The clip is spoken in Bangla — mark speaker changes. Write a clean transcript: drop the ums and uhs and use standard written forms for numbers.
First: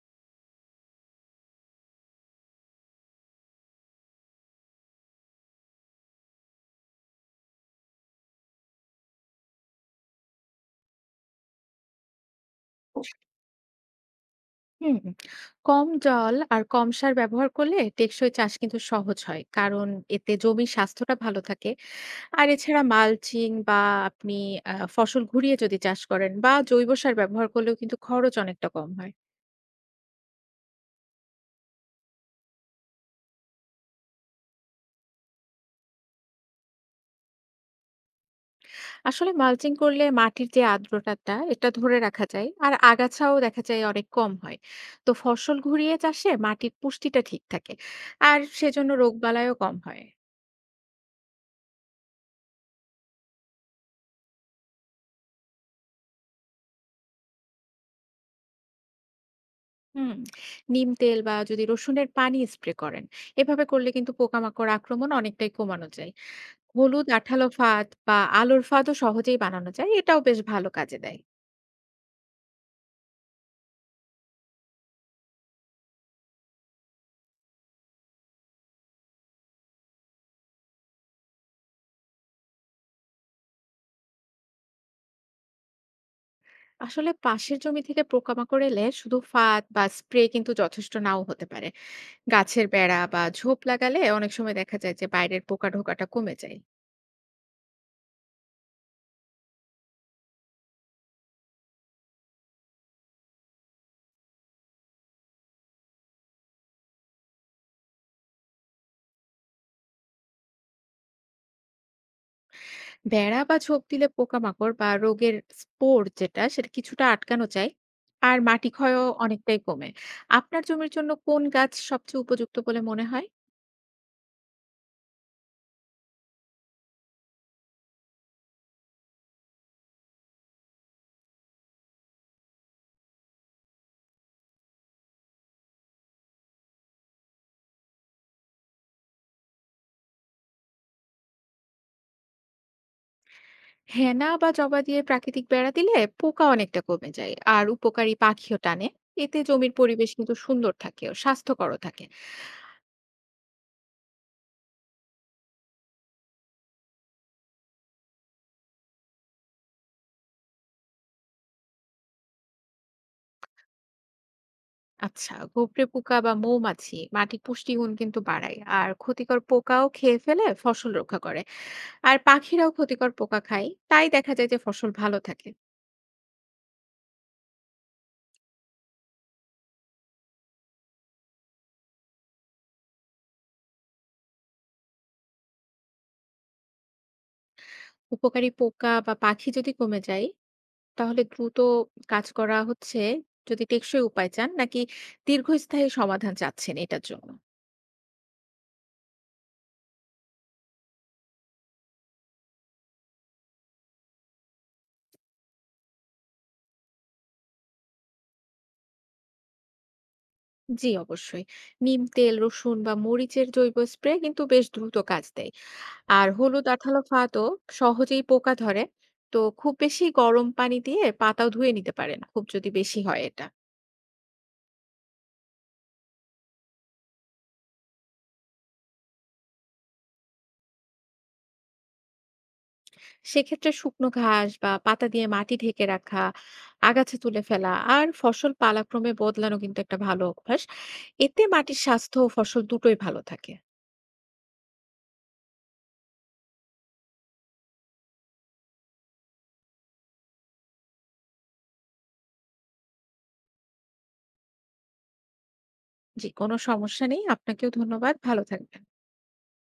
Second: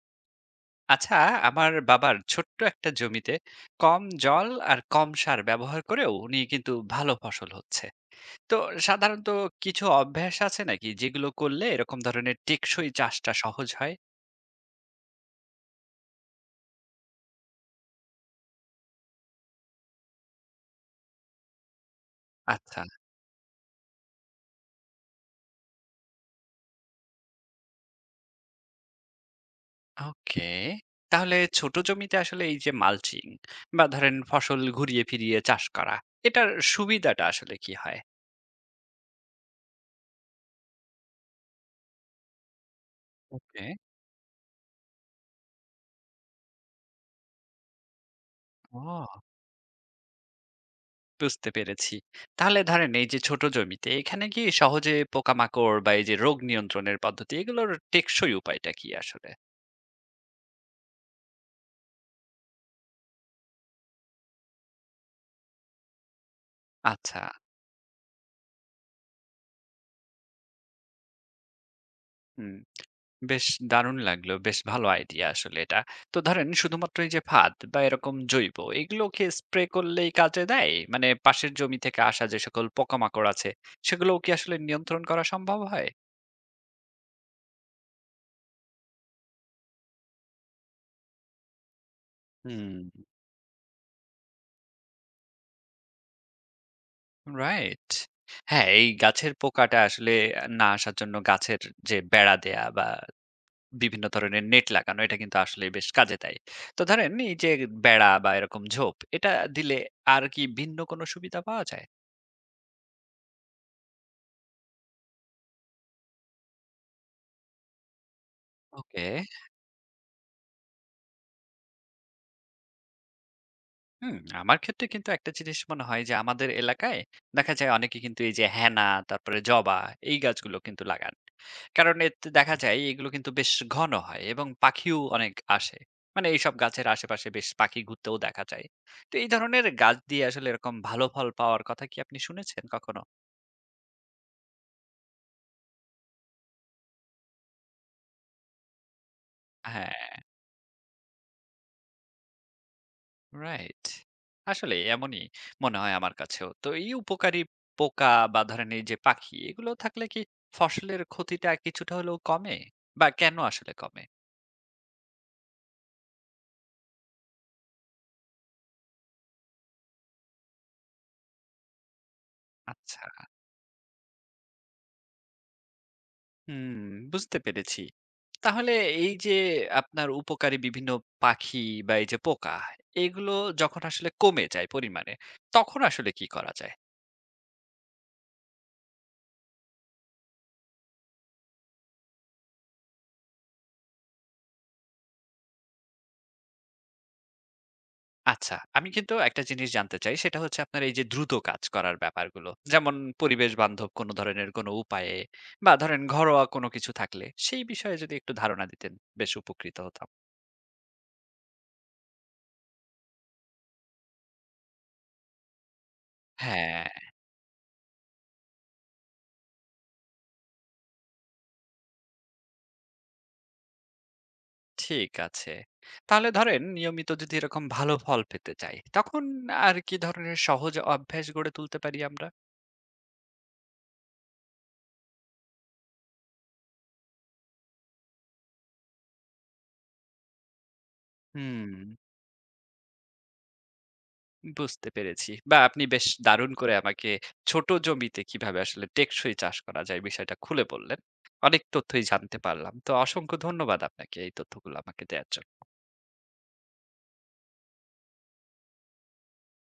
Speaker 1: আচ্ছা, আমার বাবার ছোট্ট একটা জমিতে কম জল আর কম সার ব্যবহার করেও উনি কিন্তু ভালো ফসল হচ্ছে। তো সাধারণত কিছু অভ্যাস আছে নাকি যেগুলো করলে এরকম ধরনের টেকসই চাষটা সহজ হয়?
Speaker 2: হুম, কম জল আর কম সার ব্যবহার করলে টেকসই চাষ কিন্তু সহজ হয় কারণ এতে জমির স্বাস্থ্যটা ভালো থাকে আর
Speaker 1: আচ্ছা,
Speaker 2: এছাড়া মালচিং বা আপনি ফসল ঘুরিয়ে যদি চাষ করেন বা জৈব সার ব্যবহার করলেও কিন্তু খরচ অনেকটা কম হয়।
Speaker 1: ওকে। তাহলে ছোট জমিতে আসলে এই যে মালচিং বা ধরেন ফসল ঘুরিয়ে ফিরিয়ে চাষ করা, এটার সুবিধাটা আসলে কি হয়?
Speaker 2: আসলে মালচিং করলে মাটির যে আর্দ্রতাটা এটা ধরে রাখা যায় আর আগাছাও দেখা
Speaker 1: ওকে,
Speaker 2: যায় অনেক কম হয়। তো ফসল ঘুরিয়ে চাষে মাটির পুষ্টিটা ঠিক থাকে আর সেজন্য
Speaker 1: ও।
Speaker 2: রোগবালাইও কম হয়।
Speaker 1: বুঝতে পেরেছি। তাহলে ধরেন এই যে ছোট জমিতে এখানে কি সহজে পোকামাকড় বা এই যে রোগ নিয়ন্ত্রণের পদ্ধতি এগুলোর টেকসই উপায়টা কি আসলে?
Speaker 2: হুম নিম তেল বা যদি রসুনের পানি স্প্রে করেন এভাবে করলে কিন্তু পোকামাকড় আক্রমণ অনেকটাই কমানো যায়। হলুদ
Speaker 1: আচ্ছা,
Speaker 2: আঠালো ফাঁদ বা আলোর ফাঁদও সহজেই বানানো যায়, এটাও বেশ ভালো কাজে দেয়।
Speaker 1: হুম। বেশ দারুণ লাগলো। বেশ ভালো আইডিয়া আসলে এটা। তো ধরেন শুধুমাত্র এই যে ফাঁদ বা এরকম জৈব এগুলোকে স্প্রে করলেই কাজে দেয়? মানে পাশের জমি থেকে আসা যে সকল পোকামাকড় আছে সেগুলোও কি আসলে নিয়ন্ত্রণ করা সম্ভব হয়?
Speaker 2: আসলে পাশের জমি থেকে পোকামাকড় এলে শুধু ফাঁদ বা স্প্রে কিন্তু যথেষ্ট নাও হতে পারে। গাছের
Speaker 1: হুম,
Speaker 2: বেড়া বা ঝোপ লাগালে অনেক সময় দেখা যায় যে বাইরের পোকা ঢোকাটা কমে যায়।
Speaker 1: রাইট। হ্যাঁ, এই গাছের পোকাটা আসলে না আসার জন্য গাছের যে বেড়া দেয়া বা বিভিন্ন ধরনের নেট লাগানো এটা কিন্তু আসলে বেশ কাজে দেয়। তো ধরেন এই যে বেড়া বা এরকম ঝোপ এটা দিলে আর কি ভিন্ন কোনো সুবিধা পাওয়া যায়?
Speaker 2: বেড়া বা ঝোপ দিলে পোকামাকড় বা রোগের স্পোর যেটা সেটা কিছুটা আটকানো যায় আর মাটি
Speaker 1: ওকে।
Speaker 2: ক্ষয়ও অনেকটাই কমে। আপনার জমির জন্য কোন গাছ সবচেয়ে উপযুক্ত বলে মনে হয়?
Speaker 1: হুম। আমার ক্ষেত্রে কিন্তু একটা জিনিস মনে হয় যে আমাদের এলাকায় দেখা যায় অনেকে কিন্তু এই যে হেনা, তারপরে জবা, এই গাছগুলো কিন্তু লাগান, কারণ এতে দেখা যায় এগুলো কিন্তু বেশ ঘন হয় এবং পাখিও অনেক আসে। মানে এইসব গাছের আশেপাশে বেশ পাখি ঘুরতেও দেখা যায়। তো এই ধরনের গাছ দিয়ে আসলে এরকম ভালো ফল পাওয়ার কথা কি আপনি শুনেছেন কখনো?
Speaker 2: হেনা বা জবা দিয়ে প্রাকৃতিক বেড়া দিলে পোকা অনেকটা কমে যায় আর উপকারী পাখিও টানে। এতে জমির পরিবেশ
Speaker 1: হ্যাঁ,
Speaker 2: কিন্তু সুন্দর থাকে ও স্বাস্থ্যকরও থাকে।
Speaker 1: রাইট। আসলে এমনই মনে হয় আমার কাছেও। তো এই উপকারী পোকা বা ধরেন এই যে পাখি এগুলো থাকলে কি ফসলের ক্ষতিটা কিছুটা হলেও কমে? বা কেন আসলে কমে?
Speaker 2: আচ্ছা, গোবরে পোকা বা মৌমাছি মাটির পুষ্টিগুণ কিন্তু বাড়ায় আর ক্ষতিকর পোকাও খেয়ে ফেলে ফসল রক্ষা করে। আর পাখিরাও
Speaker 1: আচ্ছা।
Speaker 2: ক্ষতিকর পোকা খায়, তাই দেখা যায় যে ফসল ভালো থাকে।
Speaker 1: হুম, বুঝতে পেরেছি। তাহলে এই যে আপনার উপকারী বিভিন্ন পাখি বা এই যে পোকা এগুলো যখন আসলে কমে যায় পরিমাণে তখন আসলে কি করা যায়?
Speaker 2: উপকারী পোকা বা পাখি যদি কমে যায়, তাহলে দ্রুত কাজ করা হচ্ছে যদি টেকসই উপায় চান নাকি দীর্ঘস্থায়ী সমাধান চাচ্ছেন এটার জন্য?
Speaker 1: আচ্ছা, আমি কিন্তু একটা জিনিস জানতে চাই সেটা হচ্ছে আপনার এই যে দ্রুত কাজ করার ব্যাপারগুলো। যেমন পরিবেশ বান্ধব কোন ধরনের কোন উপায়ে বা ধরেন ঘরোয়া কোন কিছু থাকলে সেই বিষয়ে যদি একটু ধারণা দিতেন, বেশ উপকৃত হতাম।
Speaker 2: জি, অবশ্যই। নিম তেল, রসুন বা মরিচের জৈব স্প্রে কিন্তু বেশ দ্রুত কাজ দেয়। আর হলুদ
Speaker 1: হ্যাঁ,
Speaker 2: আঠালো ফাতও সহজেই পোকা ধরে। তো খুব বেশি গরম পানি দিয়ে পাতাও ধুয়ে নিতে পারেন, খুব যদি বেশি হয় এটা।
Speaker 1: ঠিক আছে। তাহলে ধরেন নিয়মিত যদি এরকম ভালো ফল পেতে চাই তখন আর কি ধরনের সহজ অভ্যাস গড়ে তুলতে পারি আমরা?
Speaker 2: সেক্ষেত্রে শুকনো ঘাস বা পাতা দিয়ে মাটি ঢেকে রাখা, আগাছা তুলে ফেলা আর ফসল পালাক্রমে বদলানো কিন্তু একটা ভালো অভ্যাস। এতে
Speaker 1: হুম।
Speaker 2: মাটির স্বাস্থ্য ও ফসল দুটোই ভালো থাকে।
Speaker 1: বুঝতে পেরেছি। বা আপনি বেশ দারুণ করে আমাকে ছোট জমিতে কিভাবে আসলে টেকসই চাষ করা যায় বিষয়টা খুলে বললেন। অনেক তথ্যই জানতে পারলাম। তো অসংখ্য ধন্যবাদ আপনাকে এই তথ্যগুলো আমাকে দেয়ার জন্য।
Speaker 2: জি, কোনো সমস্যা নেই। আপনাকেও ধন্যবাদ। ভালো থাকবেন।